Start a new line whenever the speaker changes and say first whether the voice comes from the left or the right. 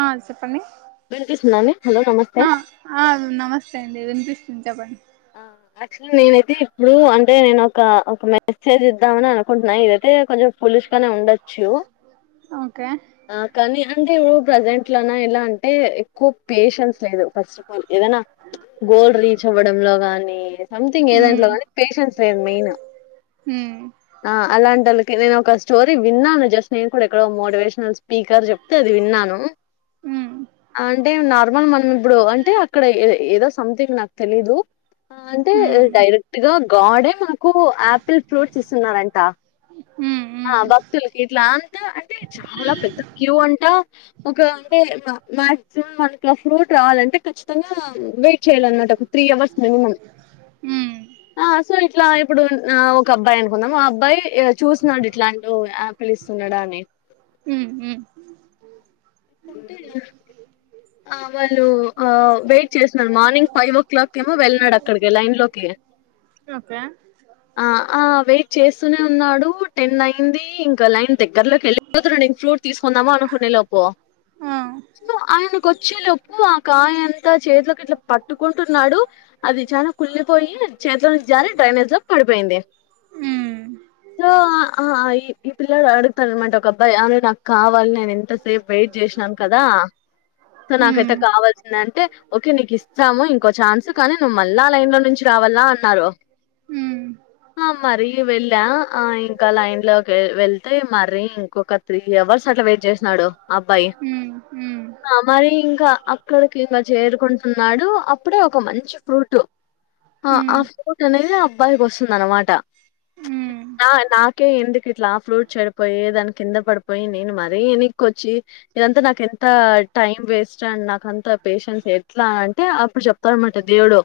right: ఆ చెప్పండి
left: వినిపిస్తుందండి హలో నమస్తే
right: ఆ అ నమస్తే వినిపిస్తుంది చెప్పడి
left: యాక్చువల్లీ నేనైతే ఇప్పుడు అంటే నేను ఒక ఒక మెసేజ్ ద్దాని అనుకుంటున్నా ఇదైతే కొంచం పులుష్గానే ఉండచ్చు
right: ఓకే
left: కానీ అే ఇ ప్రజెంట్ లోన ఎలా అంటే క్కు పేషెన్స్ లేదు ఫస్ట్ ఆఫ్ ఆల్ ఏదైనా గోల్ రీచ్ అవ్వడంలో సమ్థింగ్ ఏదంట్లో
right: ఉమ్
left: కానీ పేషన్స్ లేదు మైన్
right: ఉమ్
left: ఆ అలాంటి నేను ఒక స్టోరీ విన్నాను జస్ట్ నేను కూడా ఎక్కడో మోటివేషనల్ స్పీకర్ చెప్తే అది విన్నాను
right: ఉమ్
left: అంటే నార్మల్ మనం ఇప్పుడు అంటే అక్కడ ఏదో సంథింగ్ నాకు తెలీదు అంటే డైరెక్ట్ గా గడే మా ఎక్కువ ఆపిల్ ఫ్రూట్స్ ఇస్తున్నంట
right: ఉమ్ ఉమ్
left: భక్తులకి ఇట్లా అంతా అంటే చాలా పెద్ద క్యూ అంట ఒక అంటే మాక్సిమం మనకు ఫ్రూట్ కావాలంటే ఖచ్చితంగా వెయిట్ చేయాల అన్నమాట ఒక త్రీ అవర్స్
right: ఉమ్
left: ఆ సలిట్లా ఇప్పుడు ఆ ఒక అబ్బాయి అనుకుందాం ఆ అబ్బాయి చూన్నాడు ఇట్లాంటి ఆపిలి ఇస్తున్నాడా అని
right: ఉమ్ ఉమ్ ఉమ్
left: కుంట ఆ వాళ్ళు వెయిట్ చేసినడు మార్నింగ్ ఫైవ్ ఓ క్లాక్ ఏమో వెళ్ళన్నాడు అక్కడికి లైన్ లోకి
right: ఓకే
left: చేస్తూనే ఉన్నాడు టెన్ అయింది ఇంకా లైన్ దగ్గరలోకి వెళ్ళిపోతినడు నేను ఫ్లూట్ తీసుకుందాము అనుకునే లోప్పు
right: ఆ
left: సో ఆయన కొచ్చిలోప్పు ఆ కాయంతా చేతిలోకి ఇట్లా పట్టుకుంటున్నాడు అది చా కుళ్లిపోయి చేతిలో నుంచి జారీ డ్రైనేజ్ లో పడిపోయింది
right: ఉమ్
left: సో ఈ ఈ పిల్లడు అడుగుతారనమాట ఒక అబ్బాయి అ నాకు కావాలి నేను ఎంతసేపు వెయిట్ చేసినాను కదా సో
right: ఉమ్
left: నాకైతే కావాల్సింద అంటే ఓకే నీకు ఇస్తాము ఇంకో ఛాన్స్ కానీ నువ్వు మళ్ళా లైన్ లో నుంచి రావాలా అన్నారు
right: ఉమ్
left: మరి వెళ్ళా ఆ ఇంకా లైన్ లో వెళ్తే మరి ఇంకొక త్రీ అవర్స్ అట్లా వెయిట్ చేసినడు అబ్బాయి
right: ఉమ్ ఉమ్
left: మరి ఇంకా అక్కడకి ఇంకా చేరుకుంటున్నాడు అప్పుడే ఒక మంచి ఫ్రూట్ ఆ
right: ఉమ్
left: ఫ్రూట్ అనేది అబ్బాయి కి వాస్ ఉంది అన్నమాట
right: ఉమ్ ఉమ్
left: నా నాకే ఎందుకు ఇట్లా ఫ్రూట్ చెడిపోయి దాని కింద పడిపోయి నేను మరీ ఎకొచ్చి ఇదంతా నాకు ఎంత టైం వేస్ట్ అండ్ నాక అంత పేషెన్స్ ఎట్లా అ అంటే అప్పుడు చెప్తా అన్నమాట దేవుడు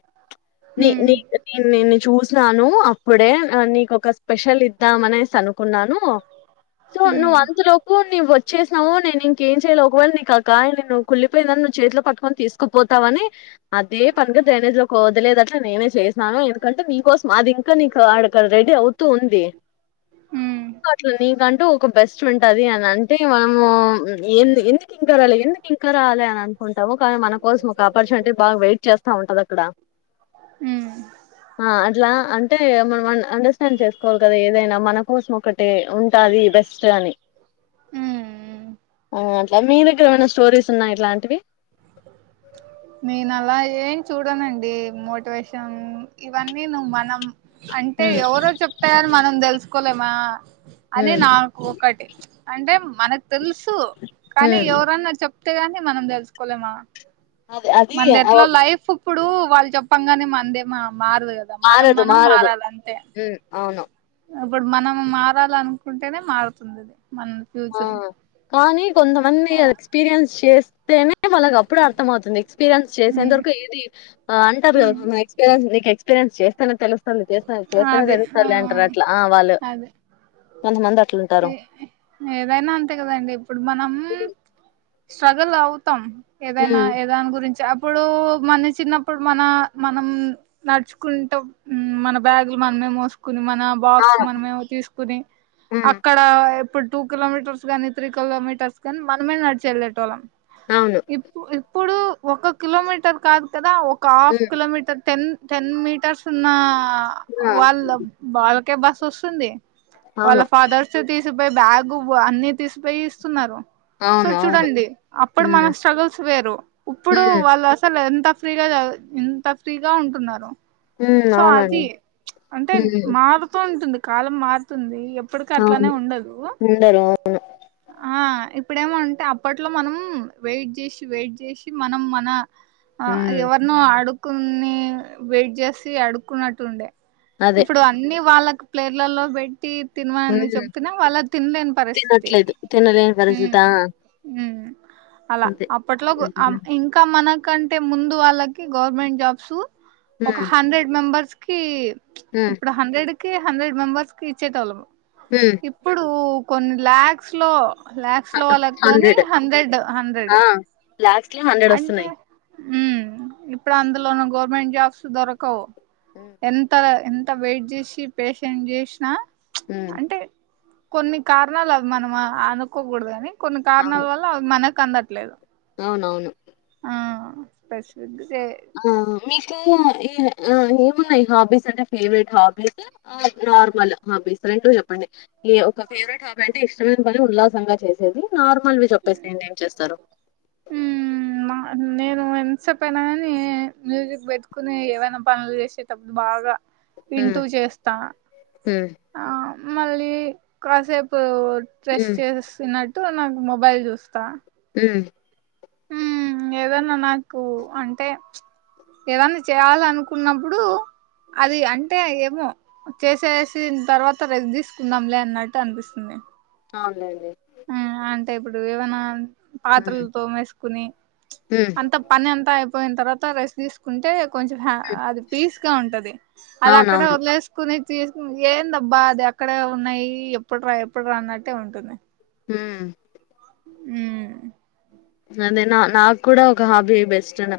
right: ఉమ్
left: నేను నిు చూసినాను అప్పుడే నీకు ఒక స్పెషల్ ఇద్దాం అనే అనుకున్నాను సో నువ్ అంత లో నువ్ వేసినవు నేను ఇంకేం చేయలేలో ఒకవేళ నీకు కా న నువ్వు కుళ్లిపోయిందని నువ్వు చేతిలో పక్కకని తీసుకుపోతావని అదే పనుగా డ్రైనేజ్ లో వదలేదు అట్లా నేనే చేసినాను ఎందుకంటే నీకోసం అది ఇంకా నీకు అడడ రెడీ అవుతూ ఉంది
right: ఉమ్
left: అట్ నీకంటూ ఒక బెస్ట్ ఉంటది అని అంటే మనము ఎందుకు ఇంకరాలి ఎందుకు ఇంకరాలి అనంత ఉంటాము కానీ మన కోసం ఒక ఆపర్చునిటీ బాగా వెయిట్ చేస్తా ఉంటది అక్కడ
right: ఉమ్
left: ఆ అట్లా అ అంటే మనం అండర్స్టాండ్ చేసుకోవాలి కదా ఏదైనా మన కోసం ఒకటి ఉంటది బెస్ట్ అని
right: ఉమ్
left: ఏమనా స్టోరీస్ ఉన్నాయి ఇట్లాంటివి
right: నేను అలా ఏం చూడనండి మోటివేషన్ ఇవన్నీ నువు మనం అంటే
left: ఉమ్
right: ఎవరో చెప్తగాని మనం తెలుసు స్కుల మా అదే
left: ఉమ్
right: నాకు ఒకటి అంటే మన తెలుసు కానీ
left: ఉమ్
right: ఎవరన్నా చెప్ చెప్తే గాని మనం తెలుసుకోలేమా
left: అది అది
right: మనది
left: అవ్
right: ఎట్లా లైఫ్ ఇప్పుడు వాళ్ళు చెప్పంగాగానే మందేమా మారదు కదా మనం
left: మారదు
right: మనం
left: మారదు
right: మారాలంతే
left: హ్మ్. అవును
right: ఇప్పుడు మనం మారాలనుకుంటేనే మారుతుంది మన
left: ఆ
right: ఫ్యూచర్
left: కానీ కొంతమంది
right: అలా
left: ఎక్స్పీరియన్స్ చేస్త్ తేనే వాళ్ళకి అప్పుడు అర్థమవుతుంది ఎక్స్పీరియన్స్ చేసే అంత
right: ఉమ్
left: వరకు ఏది అంటారు
right: ఉమ్
left: ఎక్స్పీరియన్స్ నీ ఎక్స్పీరియన్స్ చేస్తేనే తే చేస్తు చేస్తేనే
right: అది ఆ
left: తెలుస్తదిలే అంటారు అట్లా ఆ వాళ్ళు
right: అదే
left: కొంతమంది
right: ఏ
left: అట్లుంటారు
right: ఏదైనా అంతే కదండి ఇప్పుడు మనం స్ట్రగుల్ అవుతం ఏదైనా
left: ఉమ్
right: ఏదాని గురించి ఇప్పుడు మన చిన్నప్పుడు మన మనం నడుచుకుంటు మ్ మన బ్యాగ్లు మనమే మోసు కుని మన బాక్స్
left: అవును
right: మనమే తీసుకుని
left: ఉమ్
right: అక్కడ ఇప్పుడు టూ కిలోమీటర్స్ గానీ త్రీ కిలోమీటర్స్ కానీ మనమే నడిిచి వెళ్లేటోళ్ళం
left: అవును
right: ఇప్పు ఇప్పు ఇప్పుడు ఒక కిలోమీటర్ కాదు కదా ఓ ఒక half
left: um
right: kilometre ten ten metres సున్నా ఆ హా
left: ఆ
right: వాళ్ళ బాల ఓకే బస్ వస్తుంది
left: అవును
right: వాళ్ళా ఫాదర్స్ తీసు తీసిపోయి బ్యాగు అన్ని తీసిపోయి ఇస్తున్నారు సో
left: అవును అవును
right: చూడండి అప్పుడు
left: ఉమ్
right: మన స్ట్రగుల్స్ వేరు ఇప్పుడు
left: ఉమ్
right: వాళ్ళు అసలు ఎంత ఫ్రీగా ఇంత ఫ్రీగా ఉంటున్నారు
left: ఉమ్
right: సో
left: అవునండి
right: అతి అంటే
left: ఉమ్
right: మారుతూ ఉంటుంది కాలం మారుతుంది ఇప్పటిక అట్లానే ఉండదు
left: అ
right: ఆ ఇప్పుడేమో అంటే అప్పట్లో మనం వెయిట్ చేసి వెయిట్ చేసి మనం మన ఆ
left: ఉమ్
right: ఎవర్ను ఆడు కొన్ని వెయిట్ చేసి ఆడుకున్నటుండే
left: అదే
right: ఇప్పుడు అన్ని వాళ్ళకు ప్లేర్లలో బెడ్ తినవాని
left: ఉమ్
right: చెప్తన్నా వాళ్ళ తినలేని పరిస్థితి
left: తినట్లేదు తినలేని పరిస్థిత
right: మ్మ్ అలా అప్పట్లో గు ఇంకా మనక్ కంటే ముందు వాళ్ళకి గవర్నమెంట్ జాబ్స్ ఒక
left: ఉమ్
right: హండ్రెడ్ మెంబర్స్ కీ
left: ఉమ్
right: ఇప్పుడు హండ్రెడ్ కి హండ్రెడ్ మెంబర్స్ కి ఇచ్చేటోళ్ళము
left: ఉమ్
right: ఇప్పుడు కొన్ ల్యాక్ స్లో లాక్స్ లో వాళ్ళకు నీ హండ్రెడ్ హండ్రెడ్
left: ఆ లాక్స్ లో హండ్రెడ్ వస్తున్నాయి
right: మ్మ్ ఇప్పుడు అందులోను గోర్మెంట్ జాబ్స్ దొరకవు ఎంత ఎంత వెయిట్ చేసి పేషెంట్ చేసినా
left: ఉమ్
right: అంటే కొన్ని కారణాలు అవి మనమా అనుకోకూడదని కొన్ని కారణాల
left: అవును
right: వల్ల అవి మన కందట్లేదు
left: అవునవును
right: ఆ పెసిఫిగ్
left: ఆ మీకు ఈ ఆ ఏమున్నాయి హాబీస్ అంటే ఫేవరెట్ హాబీస్ ఆ నార్మల్ హాబీస్ రెండు చెప్పండి ఒక ఫేవరెట్ హాబీ అంటే ఇష్టమైన పని ఉల్లాసంగా చేసేది నార్మల్వి చెప్పేసేండి ఏం చేస్తారు
right: నేను ఎంత్సేపైన కాని మ్యూజిక్ పెట్టుకుని ఏవైనా పనులు చేసేటప్పుడు బాగా వింటూ చేస్తా
left: మ్మ్
right: ఆ మళ్ళీ కాసేపు ట్రెశ్
left: ఉమ్
right: చేస్తున్నట్ తో నాకు మొబైల్ చూస్తా
left: మ్మ్
right: మ్మ్ ఏదన్నా నాకు అంటే ప్చ్ ఏదన్నా చేయాలనుకున్నప్పుడు అది అంటే ఏమో చేసేసిన తర్వాత ర తీసుకుందాంలే అన్నట్టు అనిపిస్తుంది
left: అవునులేండి
right: మ్మ్ అంటే ఇప్పుడు ఏమనా పాత్రలు
left: ఉమ్
right: తోమేసుకుని
left: ఉమ్
right: అంత పనంతా అయి పోయిన తర్వాత రెస్ట్ తీసుకుంటే కొంచం హ అది పీస్ గా ఉంటది అది అక్కడ
left: అవునవును
right: వదిలేసుకొని తీసుకొని ఏందబ్బా అది అక్కడే ఉన్నాయి ఎప్పుడు రా ఎప్పుడురా అన్నట్టే ఉంటుంది
left: హ్మ్
right: హ్
left: అదే నా నాకు కూడా ఒక హాబీ బెస్ట్ అ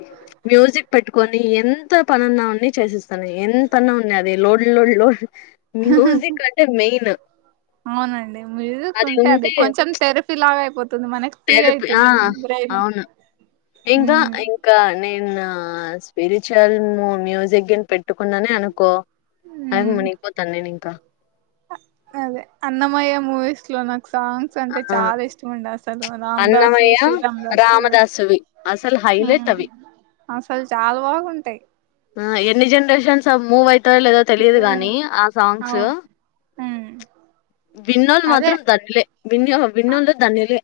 left: మ్యూజిక్ పెట్టుకొని ఎంత పనున్నా ఉన్నా చేసిస్తాను ఎంతన్నా ఉన్నాయి అది లోడ్ లోడ్ లోడ్ మ్యూజిక్ అంటే మెన్
right: అవునండి మ్యూజిక్కుంటే అది కొంచం తెరఫి లాగ అయిపో
left: తెరపి ఆ అవును ఇందా
right: ఉమ్
left: ఇంకా నేను నా స్పిరిచల్ మ్యూజిక్ పెట్ ట్టుకుందనేే అనుకో అది మునిగిపోతాంది ఇంకా
right: అ అదే అన్నమయ్య ముూవీస్లో నాక్ సాంగ్స్ అంటే
left: ఆ
right: చాలా ఇష్టం ఉండే అసలు రామ్ దాసు
left: అన్నమయ్య
right: శ్రీరామ్ దాసు
left: రామదాసువి అసలు హైలైట్
right: హ్మ్
left: అవి
right: అసలు చాలా బాగుంటాయ్
left: స మూవైప్ ట్టో లేదో తెలియదు గాని ఆ సాంగ్స్సు
right: అవును ఉమ్,
left: విన్నోళ్ళు
right: అదే
left: మాత్రం ధన్నులే విన్యో
right: అ-
left: విన్నోళ్లు ధన్యులే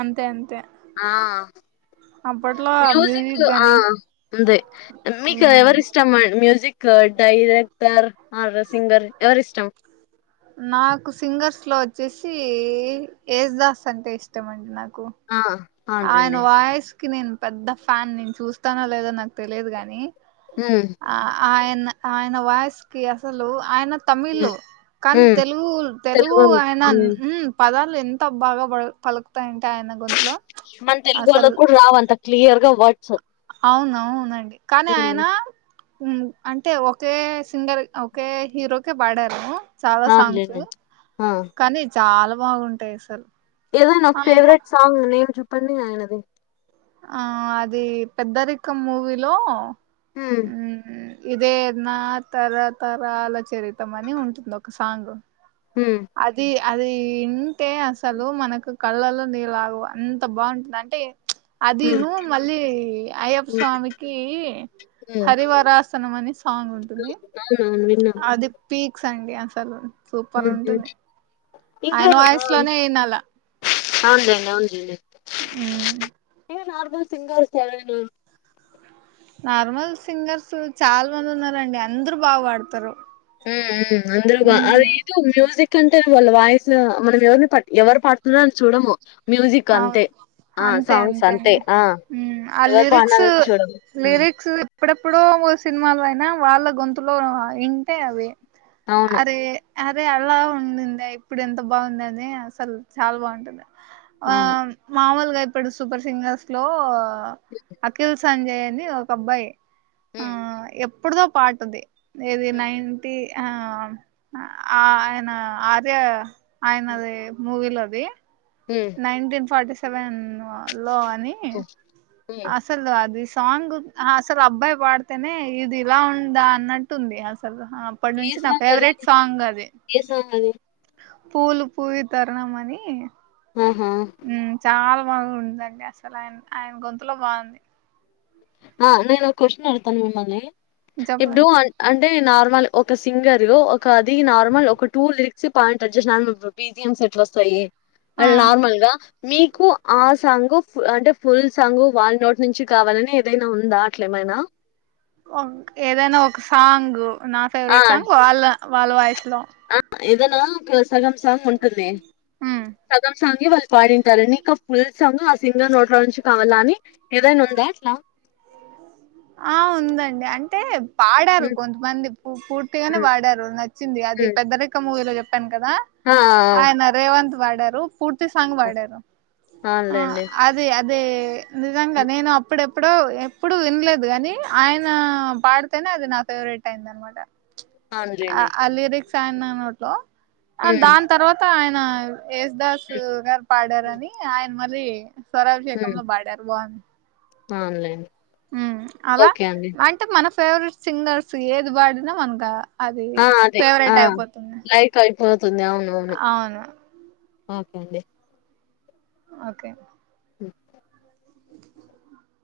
right: అంతే అంతే
left: ఆ
right: అప్పట్లో ఆ
left: మ్యూజికు
right: మ్యూజిక్
left: ఆ
right: గాని
left: ఉంది మీకు
right: ఉమ్,
left: ఎవరు ఇష్టం మ్యూజిక్ కా డైరెక్టర్ ఆ సింగర్ ఎవరు ఇష్టం
right: నాకు సింగర్స్ లో వచ్చేసి ఎస్ దాస్ అంటే ఇష్టం అండి నాకు
left: ఆ
right: ఆయన
left: అవునులేండి
right: వాయిస్ కి నేను పెద్ద ఫ్యాన్ నేను చూస్తానో లేదో నాకు తెలియదు గాని
left: హ్మ్
right: ఆ ఆయన్ న ఆయన వాయిస్ కి అసలు ఆయన తమిళ్ కానీ
left: హ్మ్
right: తెలుగు తెలుగు ఆయన హ్ పద లు ఎంత బాగా బల్ పలుకుతాయంటే ఆయన గొంతులో
left: మన
right: అసలు
left: తెలుగొల్లక్ గూడా రావంత క్లియర్ గా వాట్సప్
right: అవునవునునండి కానీ ఆయన హ్మ్ అంటే ఒకే సింగర్ ఒకే హీరోకే పాడారు చాలా సాంగ్స్
left: అవునులేండి ఆ
right: కానీచ్ చాలా బాగుంటాయి అసలు
left: ఏదైన ఒక
right: ఆ
left: ఫేవరెట్ సాంగ్ నేమ్ జుప్ తన్ని ఆయనది
right: ఆ అది పెద్దరికం మూవీలో
left: హూ
right: ఇదే నా తరతరాల చరితం అని ఉంటుంది ఒక సాంగ్
left: హ
right: అది అది ఇంటే అసలు మనకు కళ్ళల్లో నీళ్ళు ఆగవ్ అంత బాగుంటుందింటే
left: హ్మ్
right: అదిను మళ్ళీ అయ్యప్ప
left: హ్మ్
right: స్వామికి
left: హ్మ్.
right: హరివరాసనం అనే సాంగ్ ఉంటుంది
left: అవునవును విన్నా
right: అది పీక్ సండిసలు సూపర్
left: హ్మ్ హ్మ్
right: ఉంటుంది ఆయన వాయసు లోనే అయినలా
left: అవుందం బ
right: అ
left: ఏ నార్మల్ సింగర్స్ ఎవనా
right: నార్మల్ సింగర్స్ చాలా మంది ఉన్నారండి అందరు బా పాడతారు
left: ఉ అంద్ర బా అది
right: ఉమ్
left: ఏదో మ్యూజిక్ ఎ అంటే వాళ్ళ వాయిస్ మనం ఎవరిని పట్ ఎవరు పతున్నో అని చూడము మ్యూజిక్
right: అవును
left: అంతే ఆ
right: అంతే
left: సాంగ్స్ అంతే
right: అండి
left: ఆ
right: ఉమ్, ఆ
left: ఎవరు
right: లిరిక్స్
left: పానాల చూడ
right: లిరిక్స్ ఎప్పుడెప్పుడో సినిమాలో అయినా వాళ్ళ గొంతులో ఇంటే అవి
left: అవును
right: అరే అదే అలా ఉంది ఇప్పుడు ఎంత బాగుంద అని అసలు చాలా బాగుంటుంది ఆ
left: అవును
right: మామూలుగా అయి పెడు సూపర్ సింగర్స్ లో అఖిల్ సంజయ్ అని ఒక అబ్బాయి ఆ
left: ఉమ్
right: ఎ ఇప్పుడుదో పాటుది ఏది
left: ఉమ్
right: నైంటీ ఆ ఆ అనా ఆద ఆయన
left: ఉమ్
right: అదే మూవీలో అంది
left: ఉమ్
right: నైన్టీన్ ఫర్టీ సెవెన్ లోని
left: ఉమ్ ఉమ్
right: అసలు అది సాంగ్ అసలు అబ్బాయి పాడితేనే ఇది ఇలా ఉందా అన్నట్టుంది అసలు అప్పటి
left: ఏ
right: నుంచి నా
left: సాంగ్ అది
right: ఫేవరెట్ సాంగ్ అది
left: ఏ సాంగ్ అది
right: పూలు పూవి తరణ అని
left: ఆహా
right: చాలా బగ్గుండ్ చేసి ఆయన గొంతు లో బాగుంది
left: ఆ నేను క్వశ్చన్ అడుగుతా మిమ్మలి ఇప్పుడు
right: చెప్పండి
left: అ అంటే నార్మల్ ఒక సింగరు ఒక అది నార్మల్ ఒక టూ లిరిక్స్ పాట్ అ చే నార్మల్ బిజియామ్స్ వస్తాయి
right: ఆ
left: అళ్ నార్మల్గా మీకు ఆ సాంగ్ అంటే ఫుల్ సాంగ్ వాళ్ళ నోటి నుంచి కావాలని ఏదైనా ఉందా అట్లే ఏమైనా
right: ఏదైనా ఒక సాంగ్ నా
left: ఆ
right: ఫేవరెట్ సాంగ్ వాళ్ల్ వాళ్ళు వాయిస్ లో
left: ఏదైనా సగం సాంగ్ ఉంటుంది
right: ఉమ్.
left: సగం సాంగ్ వాళ్ళు పాడింటారండి ఇక ఫుల్ సాంగ్ ఆ సింగర్ నోట్ల నుంచి కావాలా అని ఏదైనా ఉందా అట్లా
right: ఆ ఉందండి అంటే పాడారు
left: హ్మ్
right: కొంతమంది పూర్తిగానే
left: హ్మ్
right: పాడారు నచ్చింది అది
left: హ్మ్
right: పెద్ద రెక్క మూవీలో కధ
left: ఆ
right: అయన రేవంత్ వాడారు పూర్తి సాంగ్
left: ఆ
right: పడారు
left: ఆ అవునులేండి
right: అదే అదే నిజంగా నేను అప్పుడే ఇప్పుడు ఎప్పుడు వినలేదు కాని ఆయన పాడితేనే అది నా ఫేవరెట్ అయింది అనమాట
left: అవునులేండి
right: ఆ లిరిక్స్ కోట్లో ఆ
left: హ్మ్
right: దాని తర్వాత ఆయన ఎసదాసు పాడారని ఆయన మ అే సరవ చె కమంలో బాడారు బంద
left: ఆన్లైన్
right: ఉ అలా అంటే మన ఫేవరెట్ సింగర్స్ ఏది వాడినా మనగా
left: ఆ అదే ఆ క్యి స్తుంది అవును అవును ఓకండి
right: ఓకే
left: అ